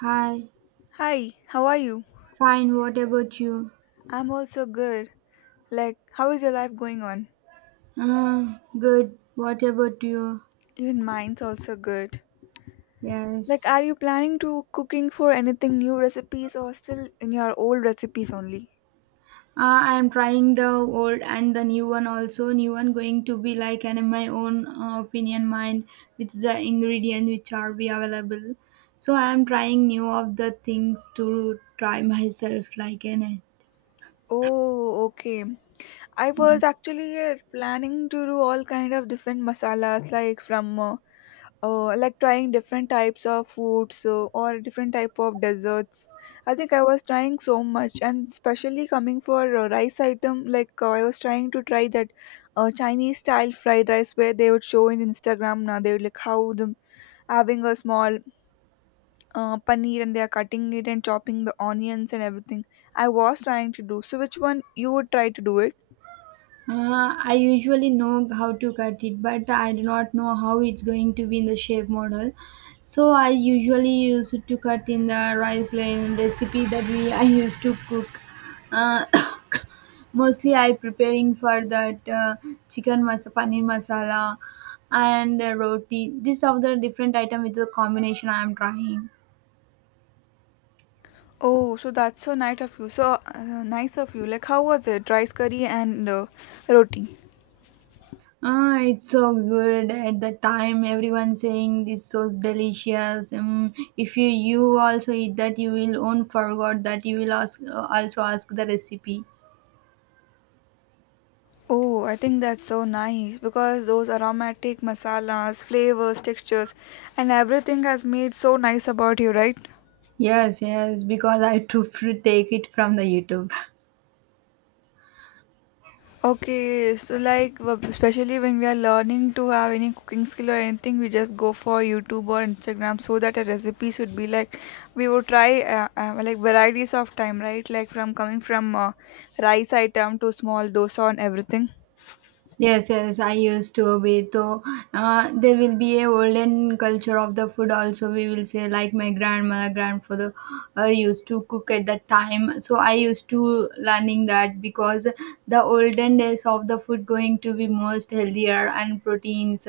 Hi, Hi, how are you? fine. What about you? I'm also good. Like, how is your life going on? Good. What about you? Even mine's also good. Like, Yes. are you planning to cooking for anything new recipes or still in your old recipes only? I'm trying the old and the new one also. New one going to be like an in my own opinion mind with the ingredient which are be available. So I'm trying new of the things to try myself like an Oh, okay. I was actually planning to do all kind of different masalas like from like trying different types of foods or different type of desserts. I think I was trying so much, and especially coming for a rice item like, I was trying to try that chinese style fried rice where they would show in instagram. Now they would like how them having a small paneer, and they are cutting it and chopping the onions and everything. I was trying to do so. Which one you would try to do it? I usually know how to cut it, but I do not know how it's going to be in the shape model. So I usually use it to cut in the rice grain recipe that we I used to cook. Uh, mostly I preparing for that chicken masa paneer masala and roti. These are the different item with the combination I am trying. Oh, so that's so nice of you. So nice of you. Like, how was it? Rice curry and roti? Ah, it's so good. At the time, everyone saying this so delicious. If you also eat that, you will won't forgot that you will ask also ask the recipe. Oh, I think that's so nice because those aromatic masalas, flavors, textures, and everything has made so nice about you, right? Yes, yes, because I took take it from the YouTube. Okay, so like especially when we are learning to have any cooking skill or anything, we just go for YouTube or Instagram so that our recipes would be like we would try like varieties of time, right? Like from coming from rice item to small dosa and everything. Yes, yes, I used to be. So there will be a olden culture of the food also. We will say like my grandmother, grandfather used to cook at that time. So I used to learning that because the olden days of the food going to be most healthier and proteins.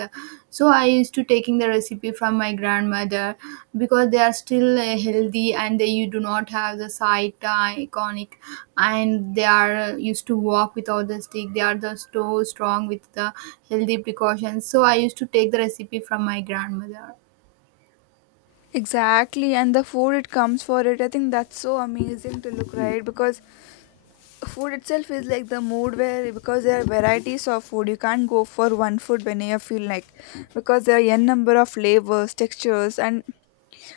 So I used to taking the recipe from my grandmother because they are still healthy and they, you do not have the sight iconic, and they are used to walk without the stick. They are the so strong with the healthy precautions, so I used to take the recipe from my grandmother. Exactly, and the food it comes for it, I think that's so amazing to look right because food itself is like the mood where, because there are varieties of food, you can't go for one food when you feel like, because there are n number of flavors, textures, and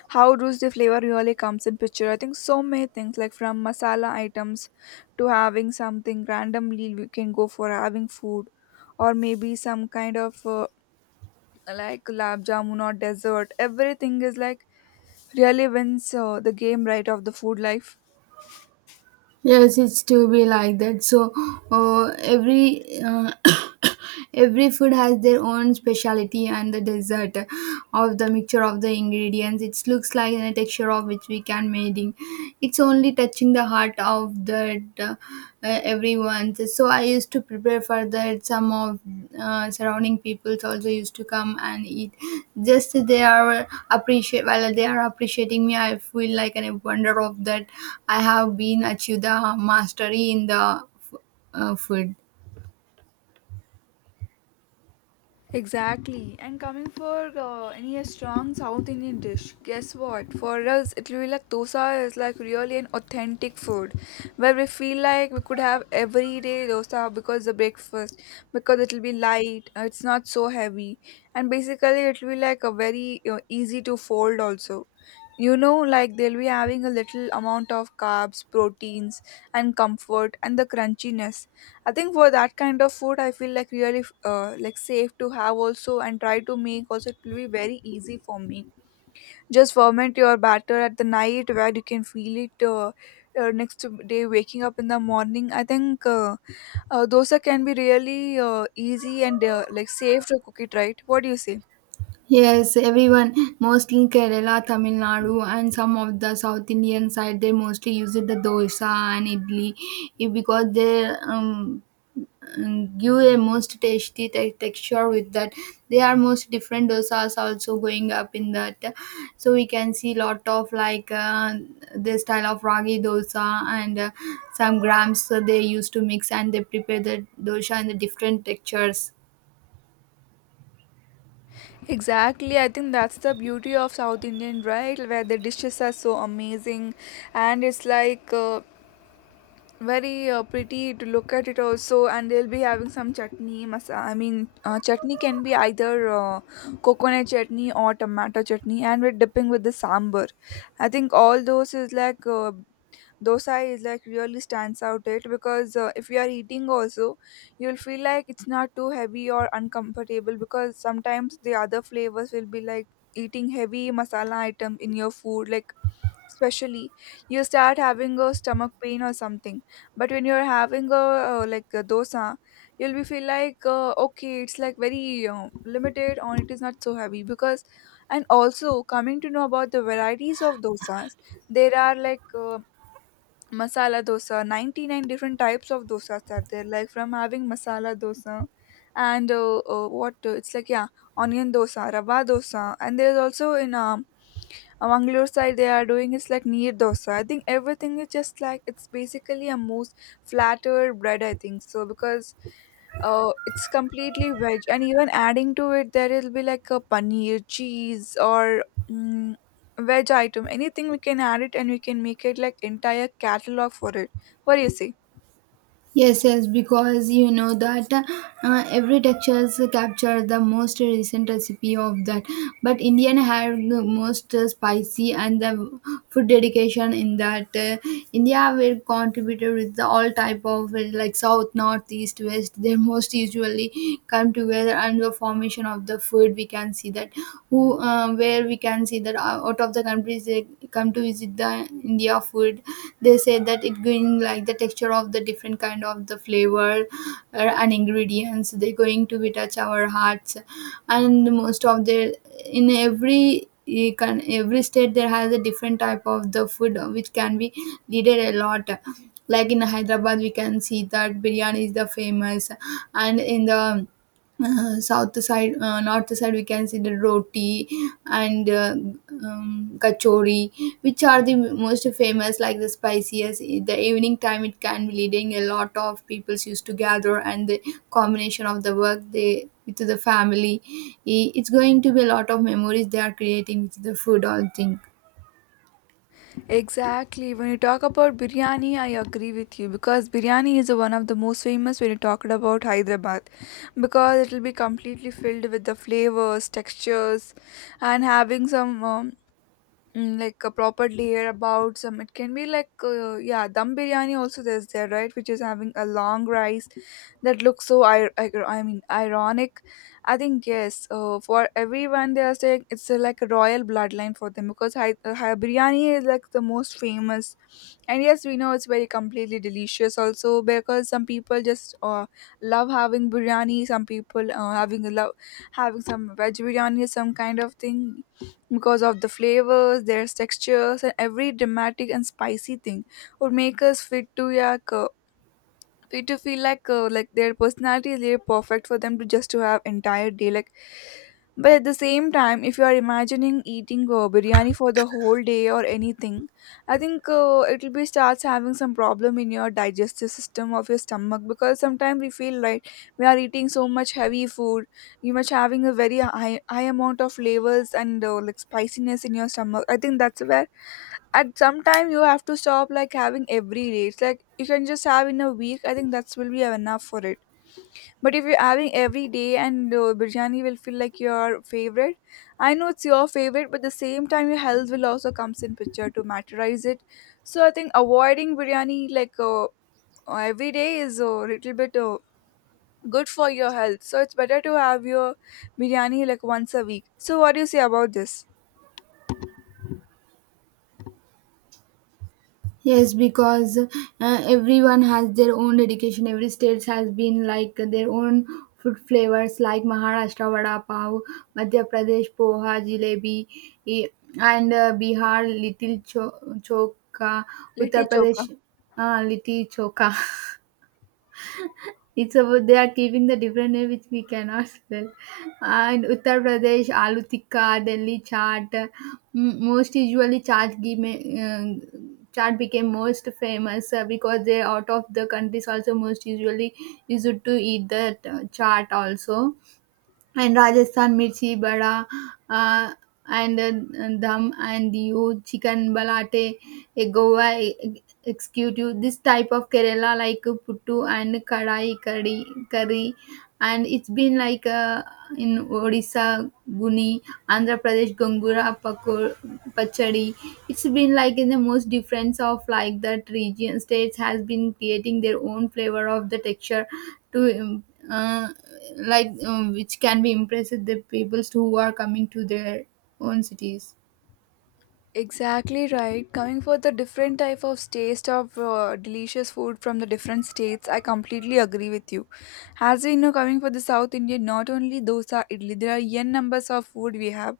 how does the flavor really comes in picture. I think so many things, like from masala items to having something randomly, we can go for having food, or maybe some kind of like gulab jamun or dessert. Everything is like really wins the game, right, of the food life. Yes, it's to be like that. So every every food has their own speciality, and the dessert of the mixture of the ingredients, it looks like in a texture of which we can made in, it's only touching the heart of that every. So I used to prepare for that. Some of surrounding peoples also used to come and eat. Just they are appreciate. While they are appreciating me, I feel like an wonder of that. I have been achieved the mastery in the f- food. Exactly. And coming for any a strong South Indian dish, guess what? For us, it will be like dosa is like really an authentic food where we feel like we could have every day dosa because the breakfast, because it will be light, it's not so heavy, and basically it will be like a very you easy to fold also. You know, like they'll be having a little amount of carbs, proteins, and comfort, and the crunchiness. I think for that kind of food, I feel like really like safe to have also, and try to make also it will be very easy for me. Just ferment your batter at the night where you can feel it next day waking up in the morning. I think dosa can be really easy and like safe to cook it, right. What do you say? Yes, everyone, mostly Kerala, Tamil Nadu, and some of the South Indian side, they mostly use it the dosa and idli, because they give a most tasty texture with that. They are most different dosas also going up in that, so we can see lot of like the style of ragi dosa and some grams that they used to mix, and they prepare the dosha in the different textures. Exactly, I think that's the beauty of South Indian, right? Where the dishes are so amazing, and it's like very pretty to look at it also, and they'll be having some chutney masa, I mean, chutney can be either coconut chutney or tomato chutney, and we're dipping with the sambar. I think all those is like, dosa is like really stands out it, because if you are eating also, you'll feel like it's not too heavy or uncomfortable because sometimes the other flavors will be like eating heavy masala item in your food, like especially you start having a stomach pain or something. But when you're having a like a dosa, you'll be feel like, okay, it's like very limited, or it is not so heavy because. And also coming to know about the varieties of dosas, there are like, masala dosa, 99 different types of dosas are there, like from having masala dosa and what, it's like, yeah, onion dosa, rava dosa, and there's also in Mangalore side they are doing is like neer dosa. I think everything is just like it's basically a most flatter bread. I think so because it's completely veg, and even adding to it there will be like a paneer cheese, or mm veg item, anything we can add it, and we can make it like entire catalog for it. What do you say? Yes, yes, because you know that every textures capture the most recent recipe of that. But Indian have the most spicy and the food dedication in that. India will contribute with the all type of like south, north, east, west. Their most usually come together, and the formation of the food we can see that, who where we can see that out of the countries they come to visit the India food. They say that it going like the texture of the different kind of the flavor and ingredients, they're going to be touch our hearts. And most of their, in every, you can, every state there has a different type of the food which can be needed a lot, like in Hyderabad we can see that biryani is the famous, and in the south side, north side we can see the roti and kachori, which are the most famous like the spiciest. In the evening time it can be leading a lot of people used to gather, and the combination of the work they with the family, it's going to be a lot of memories they are creating with the food all thing. Exactly. When you talk about biryani, I agree with you, because biryani is one of the most famous when you talked about hyderabad, because it will be completely filled with the flavors, textures, and having some like a proper layer about some, it can be like, yeah, dum biryani also there's there, right, which is having a long rice that looks so I mean ironic. I think yes, for everyone they are saying it's like a royal bloodline for them because hi, hi biryani is like the most famous, and yes we know it's very completely delicious also because some people just love having biryani, some people having a love having some veg biryani, some kind of thing, because of the flavors, their textures, and every dramatic and spicy thing would make us fit to yak. So it to feel like their personality is really perfect for them to just to have entire day, like but at the same time if you are imagining eating biryani for the whole day or anything, I think it will be starts having some problem in your digestive system of your stomach because sometimes we feel like we are eating so much heavy food, you much having a very high amount of flavors and like spiciness in your stomach. I think that's where at some time you have to stop like having every day, it's like you can just have in a week. I think that's will be enough for it. But if you're having every day, and biryani will feel like your favorite, I know it's your favorite but the same time your health will also comes in picture to materialize it. So I think avoiding biryani like every day is a little bit good for your health, so it's better to have your biryani like once a week. So what do you say about this Yes, because everyone has their own dedication. Every state has been like their own food flavors, like Maharashtra vada pav, Madhya Pradesh poha, jalebi, eh, and Bihar little choka, litti Uttar choka? Pradesh little choka. It's about they are keeping the different name which we cannot spell. And Uttar Pradesh, aloo tikka, Delhi chaat. Most usually, chaat give uh, chaat became most famous because they out of the countries also most usually used to eat the chaat also, and Rajasthan mirchi bada uh, and dham and you chicken balate, a Goa executive. This type of Kerala like puttu and kadai curry curry, and it's been like in Odisha guni, Andhra Pradesh gongura pakor, pachadi. It's been like in the most difference of like that region states has been creating their own flavor of the texture to uh, like which can be impressive the people who are coming to their own cities. Exactly right. Coming for the different type of taste of delicious food from the different states, I completely agree with you. As we know, coming for the South Indian, not only dosa, idli, there are n numbers of food we have.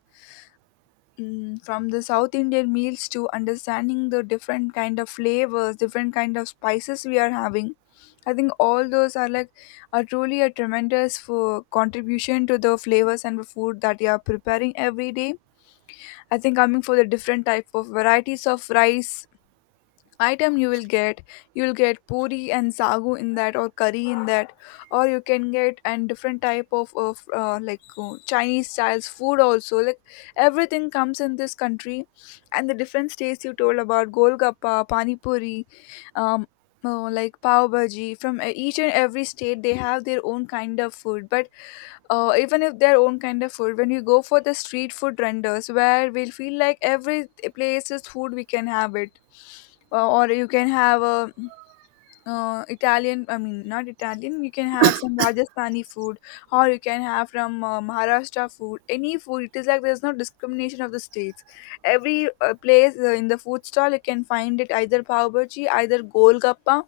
Mm, from the South Indian meals to understanding the different kind of flavors, different kind of spices we are having. I think all those are like are truly a tremendous for contribution to the flavors and the food that you are preparing every day. I think coming for the different type of varieties of rice item you will get, you'll get puri and sagu in that, or curry in that, or you can get and different type of like chinese styles food also, like everything comes in this country. And the different states you told about golgappa, pani puri, um like pav bhaji from each and every state they have their own kind of food. But even if their own kind of food, when you go for the street food renders, where we'll feel like every place is food we can have it, or you can have a italian, I mean not italian, you can have some rajasthani food, or you can have from maharashtra food, any food, it is like there's no discrimination of the states. Every place in the food stall you can find it either pav bhaji, either golgappa,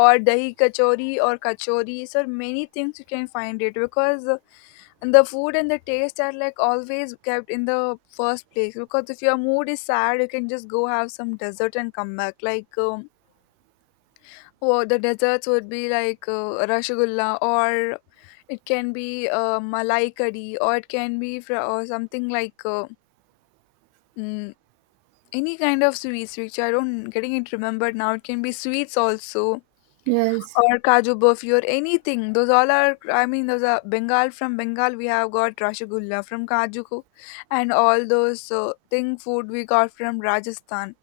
or dahi kachori, or kachori, so many things you can find it, because and the food and the taste are like always kept in the first place. Because if your mood is sad, you can just go have some dessert and come back like, oh, the desserts would be like rasgulla, or it can be malai curry, or it can be or something like mm, any kind of sweets which I don't getting it remembered now, it can be sweets also, Yes. or Kaju Burfi or anything. Those all are, I mean, those are Bengal. From Bengal, we have got Rasgulla from Kaju, and all those thing food we got from Rajasthan.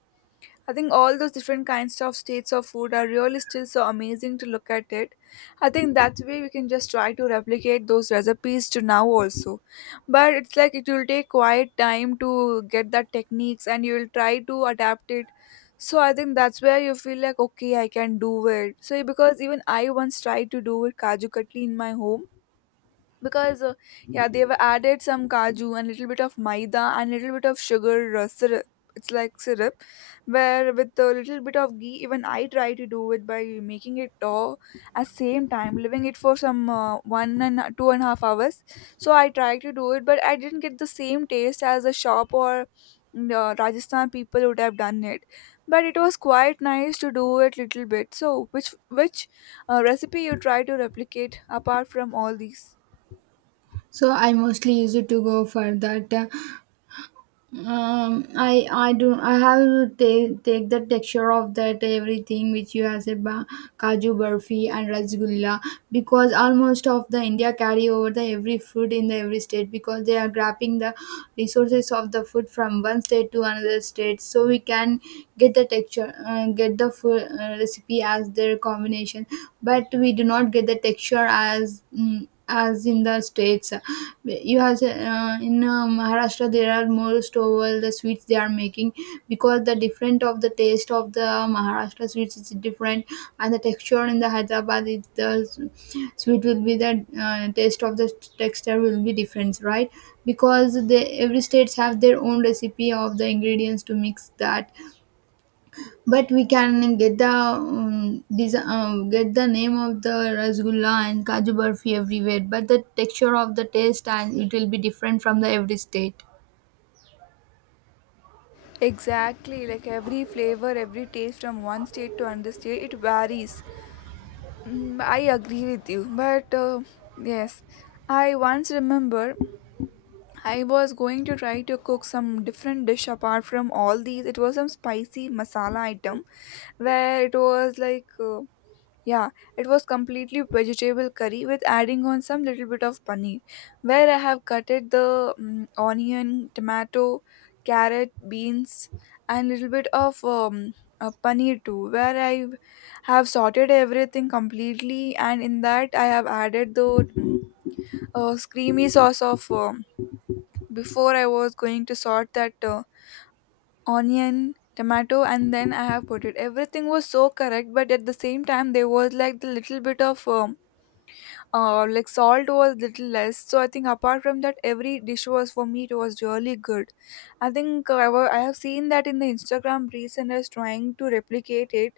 I think all those different kinds of states of food are really still so amazing to look at it. I think that way we can just try to replicate those recipes to now also. But it's like it will take quite time to get that techniques and you will try to adapt it. So I think that's where you feel like okay I can do it. So because even I once tried to do it kaju katli in my home because yeah, they've added some kaju and little bit of maida and little bit of sugar syrup. It's like syrup, where with a little bit of ghee even I try to do it by making it dough, at same time leaving it for some 2.5 hours. So I tried to do it, but I didn't get the same taste as a shop or Rajasthan people would have done it. But it was quite nice to do it little bit. So which recipe you try to replicate apart from all these? So I mostly use it to go for that I do I have to take the texture of that everything which you have said kaju barfi and rasgulla, because almost of the India carry over the every food in the every state, because they are grabbing the resources of the food from one state to another state, so we can get the texture, get the food recipe as their combination, but we do not get the texture as mm as in the states. You have in Maharashtra there are most over the sweets they are making, because the different of the taste of the Maharashtra sweets is different, and the texture in the Hyderabad is the sweet will be the taste of the texture will be different, right? Because they every states have their own recipe of the ingredients to mix that, but we can get the desi, get the name of the rasgulla and kaju barfi everywhere, but the texture of the taste and it will be different from the every state. Exactly, like every flavor, every taste from one state to another state, it varies. Mm, I agree with you, but yes, I once remember I was going to try to cook some different dish apart from all these. It was some spicy masala item where it was like yeah, it was completely vegetable curry with adding on some little bit of paneer, where I have cutted the onion, tomato, carrot, beans, and little bit of paneer too, where I have sorted everything completely, and in that I have added the creamy sauce of before I was going to sort that onion, tomato, and then I have put it. Everything was so correct, but at the same time, there was like the little bit of like salt was little less. So I think apart from that every dish was for me, it was really good. I think I have seen that in the Instagram reels and I was trying to replicate it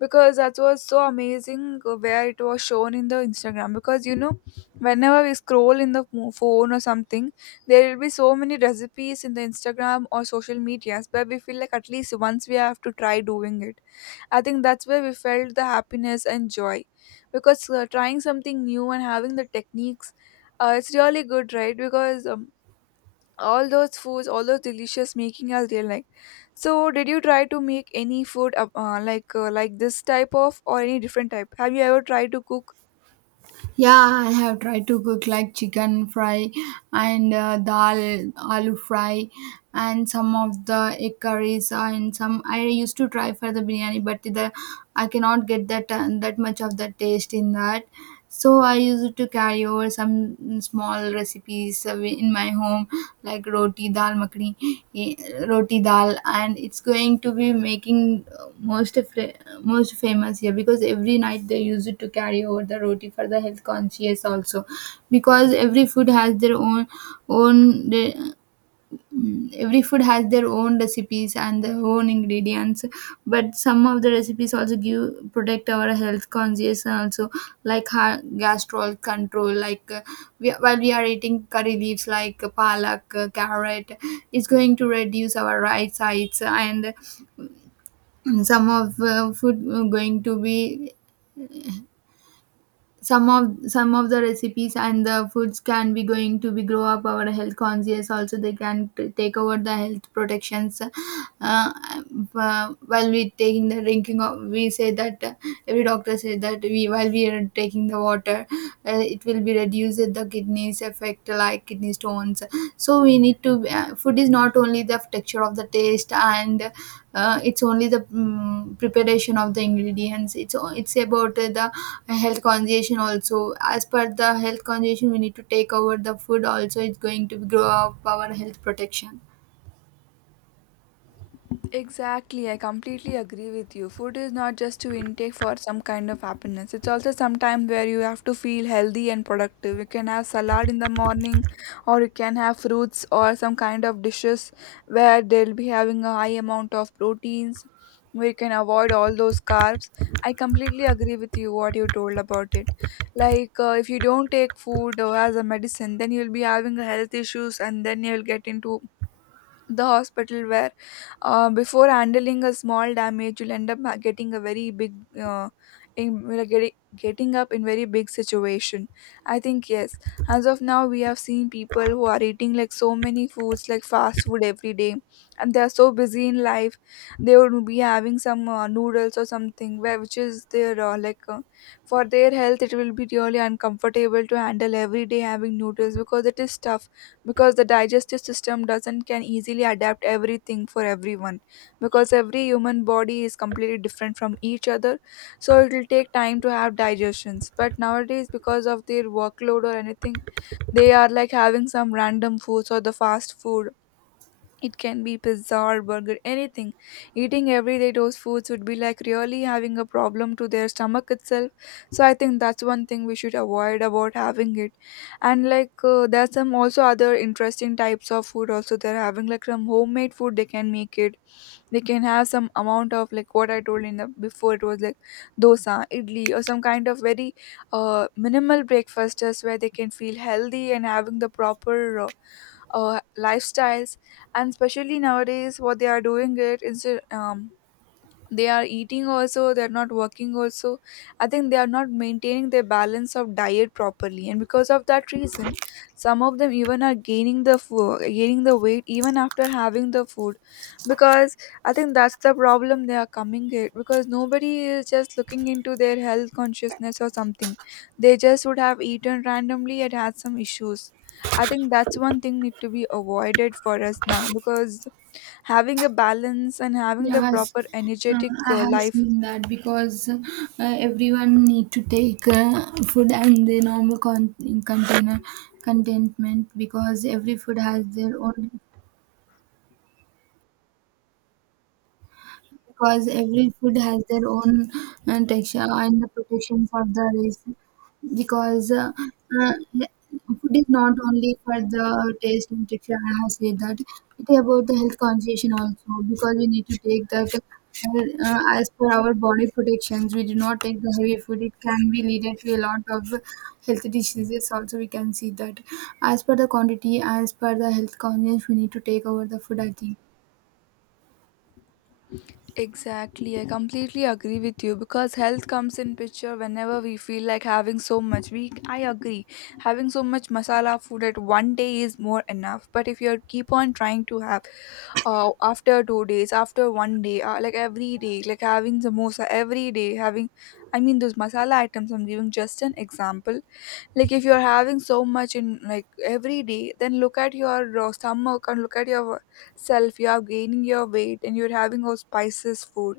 because that was so amazing where it was shown in the Instagram because whenever we scroll in the phone or something, there will be so many recipes in the Instagram or social medias where we feel like at least once we have to try doing it. I think that's where we felt the happiness and joy because trying something new and having the techniques, it's really good, right? Because all those foods, all those delicious, making us real like. So, did you try to make any food like this type of or any different type? Have you ever tried to cook? Yeah, I have tried to cook like chicken fry and dal, aloo fry, and some of the egg curries, and some I used to try for the biryani, but the I cannot get that that much of the taste in that. So I used to carry over some small recipes in my home, like roti dal makhni, eh, roti dal, and it's going to be making most of the most famous here, because every night they use it to carry over the roti for the health conscious also, because every food has their own own. Mm, every food has their own recipes and their own ingredients, but some of the recipes also give protect our health conscious, and also like gastrol control like while we are eating curry leaves like palak, carrot, it's going to reduce our right sides. And some of food going to be, some of the recipes and the foods can be going to be grow up our health conscious also. They can take over the health protections, while we taking the drinking of, we say that every doctor said that we, while we are taking the water, it will be reduced the kidneys effect like kidney stones. So we need to, food is not only the texture of the taste and it's only the mm preparation of the ingredients. It's it's about the a health conversation also. As per the health conversation, we need to take over the food also. It's going to grow up our health protection. Exactly, I completely agree with you. Food is not just to intake for some kind of happiness. It's also some where you have to feel healthy and productive. You can have salad in the morning, or you can have fruits or some kind of dishes where they'll be having a high amount of proteins, where you can avoid all those carbs. I completely agree with you what you told about it. Like if you don't take food as a medicine, then you'll be having health issues, and then you'll get into the hospital where before handling a small damage you'll end up getting a very big in, like, getting getting up in very big situation. I think yes, as of now we have seen people who are eating like so many foods like fast food every day, and they are so busy in life. They would be having some noodles or something, where which is their for their health it will be really uncomfortable to handle every day having noodles because it is tough. Because the digestive system doesn't can easily adapt everything for everyone, because every human body is completely different from each other, so it will take time to have digestions. But nowadays because of their workload or anything, they are like having some random foods or the fast food. It can be pizza or burger, anything. Eating every day those foods would be like really having a problem to their stomach itself. So I think that's one thing we should avoid about having it. And like there's some also other interesting types of food also they're having, like some homemade food they can make it. They can have some amount of like what I told in the before. It was like dosa, idli or some kind of very minimal breakfasters where they can feel healthy and having the proper lifestyles. And especially nowadays what they are doing it instead, they are eating also they're not working also. I think they are not maintaining their balance of diet properly, and because of that reason some of them even are gaining the food gaining the weight even after having the food. Because I think that's the problem they are coming at, because nobody is just looking into their health consciousness or something. They just would have eaten randomly and had some issues. I think that's one thing need to be avoided for us now, because having a balance and having the Yes, proper uh, energetic I have life. seen that, because everyone need to take food and the normal in container contentment, because every food has their own, because every food has their own texture and the protection for the race, because uh, food is not only for the taste and texture. I have said that it is about the health conscious also, because we need to take that as per our body protections. We do not take the heavy food. It can be leaded to a lot of health diseases also, we can see that. As per the quantity, as per the health conscious, we need to take over the food, I think. Exactly, I completely agree with you because health comes in picture whenever we feel like having so much, we, I agree having so much masala food at one day is more enough. But if you keep on trying to have, after 2 days after one day, like every day, like having samosa every day having, I mean those masala items, I'm giving just an example. Like if you're having so much in like every day, then look at your stomach and look at your self you are gaining your weight and you're having all spices food.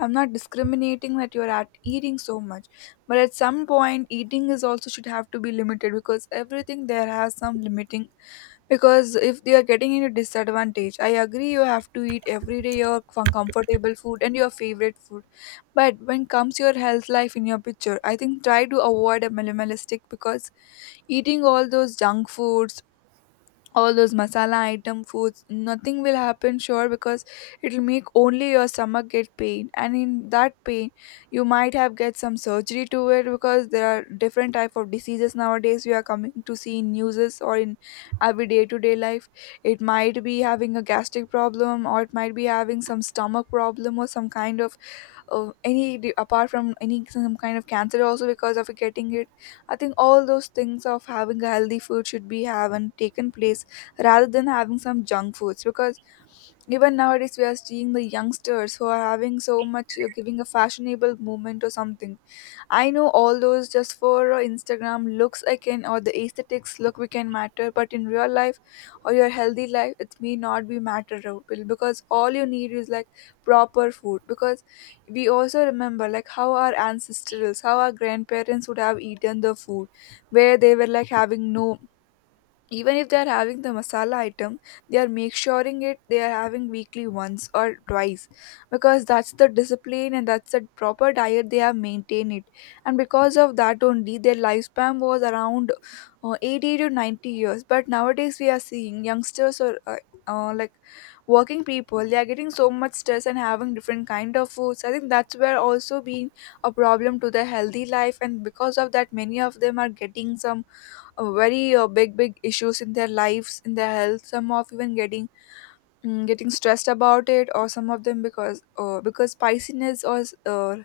I'm not discriminating that you're at eating so much, but at some point eating is also should have to be limited, because everything there has some limiting. Because if they are getting into disadvantage, I agree you have to eat every day your comfortable food and your favorite food. But when comes your health life in your picture, I think try to avoid a minimalistic, because eating all those junk foods, all those masala item foods, nothing will happen sure, because it'll make only your stomach get pain, and in that pain you might have get some surgery to it, because there are different type of diseases nowadays we are coming to see in newses or in every day to day life. It might be having a gastric problem, or it might be having some stomach problem, or some kind of apart from any some kind of cancer also because of getting it. I think all those things of having a healthy food should be have and taken place, rather than having some junk foods. Because even nowadays we are seeing the youngsters who are having so much giving a fashionable movement or something. I know all those just for Instagram looks I can, or the aesthetics look we can matter, but in real life or your healthy life, it may not be matter out, because all you need is like proper food. Because we also remember like how our ancestors, how our grandparents would have eaten the food, where they were like having no, even if they are having the masala item, they are make suring it they are having weekly once or twice, because that's the discipline and that's the proper diet they have maintained it. And because of that only their lifespan was around 80 to 90 years. But nowadays we are seeing youngsters or uh, like working people, they are getting so much stress and having different kind of foods. I think that's where also being a problem to their healthy life, and because of that many of them are getting some very big issues in their lives, in their health. Some of even getting getting stressed about it, or some of them because because spiciness or uh,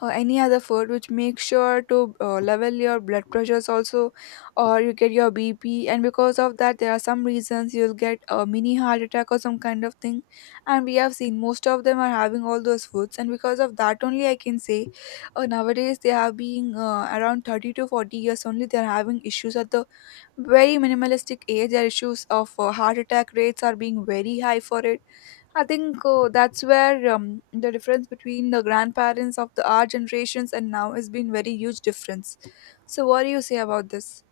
or any other food which make sure to level your blood pressures also, or you get your bp. And because of that there are some reasons you'll get a mini heart attack or some kind of thing. And we have seen most of them are having all those foods, and because of that only I can say nowadays they are being around 30 to 40 years only they are having issues at the very minimalistic age, their issues of heart attack rates are being very high for it. I think that's where the difference between the grandparents of the our generations and now has been very huge difference. So what do you say about this?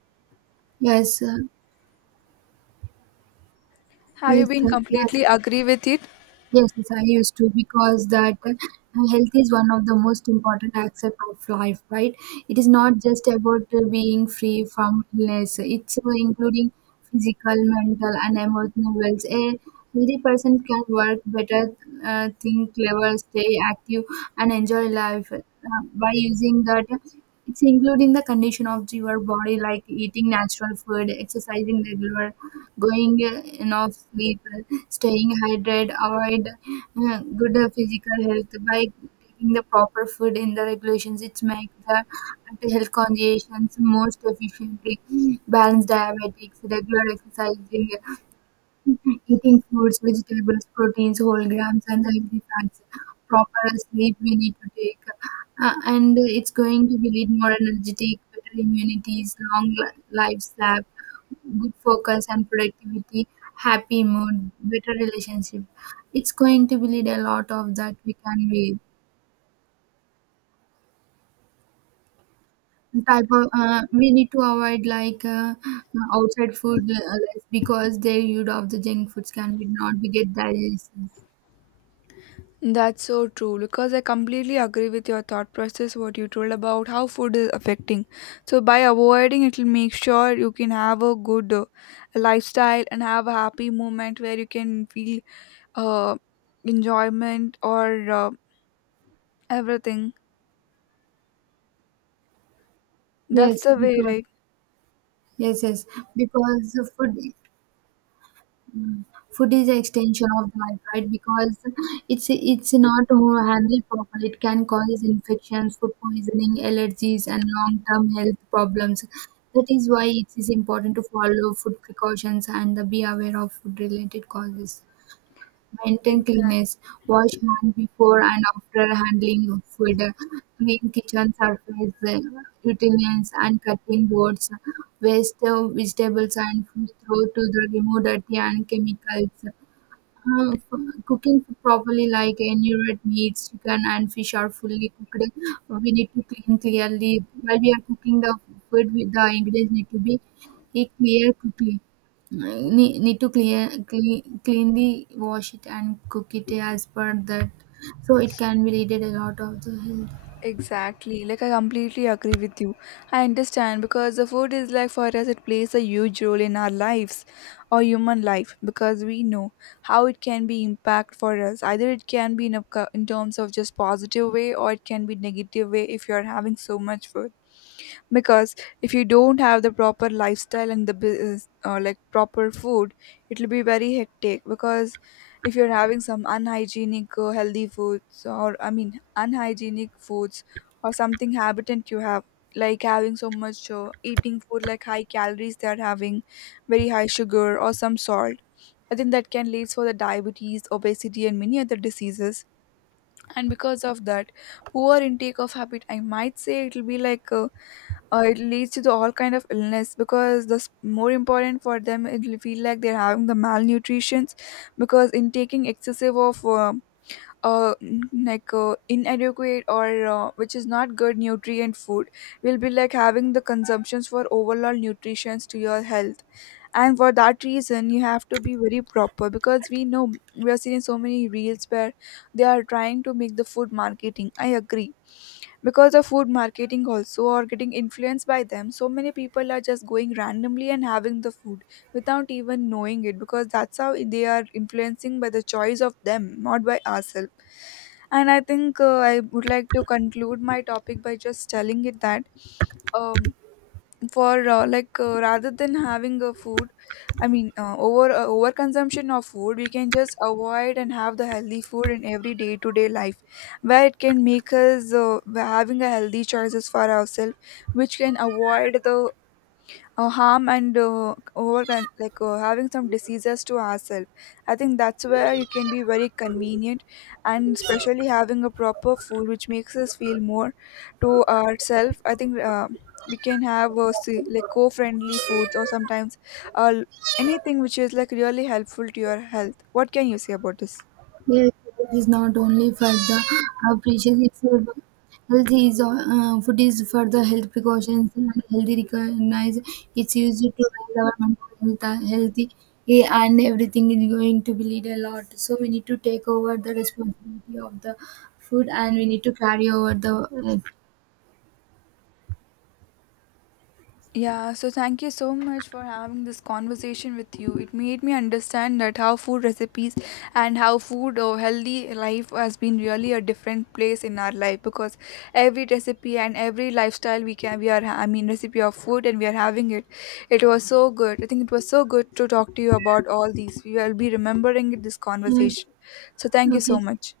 yes uh, Have you been yes. completely agree with it? Yes, yes, I used to, because that health is one of the most important aspect of life, right? It is not just about being free from illness. It's including physical, mental, and emotional wells. A healthy person can work better, think clever, stay active, and enjoy life by using that. It's including the condition of your body, like eating natural food, exercising regular, going enough sleep, staying hydrated, avoid good physical health by taking the proper food in the regulations. It makes the health conscious most efficiently. Balance diabetics, regular exercising, eating includes vegetables, proteins, whole grams, and healthy fats. Proper sleep we need to take, and it's going to be lead more energetic, better immunities, lifespan, good focus and productivity, happy mood, better relationship. It's going to be lead a lot of that we can be type of we need to avoid like outside food, because their use of the junk foods can be not be get digestions. That's so true because I completely agree with your thought process what you told about how food is affecting. So by avoiding it will make sure you can have a good lifestyle and have a happy moment where you can feel uh enjoyment or everything. That's Yes, the way, because, right? yes, yes, because the food is an extension of the life, right? Because it's not handled properly, it can cause infections, food poisoning, allergies, and long-term health problems. That is why it is important to follow food precautions and be aware of food-related causes. Maintain cleanliness. Wash hands before and after handling food. Clean kitchen surface, utensils, and cutting boards. Waste vegetables and fruit throw to the remove dirty and chemicals. For cooking for properly, like any red meats, chicken and fish are fully cooked. We need to clean clearly while we are cooking the food. With the ingredients need to be clear quickly. Need to clear clean, cleanly wash it and cook it as per that, so it can be related a lot of the health. Exactly, like I completely agree with you. I understand because the food is like for us, it plays a huge role in our lives or human life, because we know how it can be impact for us. Either it can be in, a, in terms of just positive way, or it can be negative way if you are having so much food. Because if you don't have the proper lifestyle and the business like proper food, it will be very hectic. Because if you're having some unhygienic healthy foods, or I mean unhygienic foods, or something habitant you have, like having so much eating food like high calories they're having very high sugar or some salt, I think that can lead for the diabetes obesity and many other diseases. And because of that, poor intake of habit I might say it will be like it leads to the all kind of illness, because the more important for them it will feel like they're having the malnutrition, because in taking excessive of inadequate or which is not good nutrient food will be like having the consumptions for overall nutrition to your health. And for that reason you have to be very proper, because we know we are seeing so many reels where they are trying to make the food marketing, I agree, because of food marketing also or getting influenced by them, so many people are just going randomly and having the food without even knowing it, because that's how they are influencing by the choice of them not by ourselves. And I think I would like to conclude my topic by just telling it that um for like rather than having a food, I mean over consumption of food we can just avoid and have the healthy food in every day to day life, where it can make us having a healthy choices for ourselves, which can avoid the harm and over con- like having some diseases to ourselves. I think that's where you can be very convenient, and especially having a proper food which makes us feel more to ourselves. I think we can have co-friendly foods or sometimes uh, anything which is like really helpful to your health. What can you say about this? Health is not only for the precious itself. Health is food is for the health precautions and healthy recognize. It's used to raise our mental health, healthy, and everything is going to be lead a lot. So we need to take over the responsibility of the food, and we need to carry over the uh, Yeah, so thank you so much for having this conversation with you. It made me understand that how food recipes and how food or healthy life has been really a different place in our life, because every recipe and every lifestyle we can I mean recipe of food and we are having it. It was so good. I think it was so good to talk to you about all these. We will be remembering this yes. conversation. So thank you so Okay. much.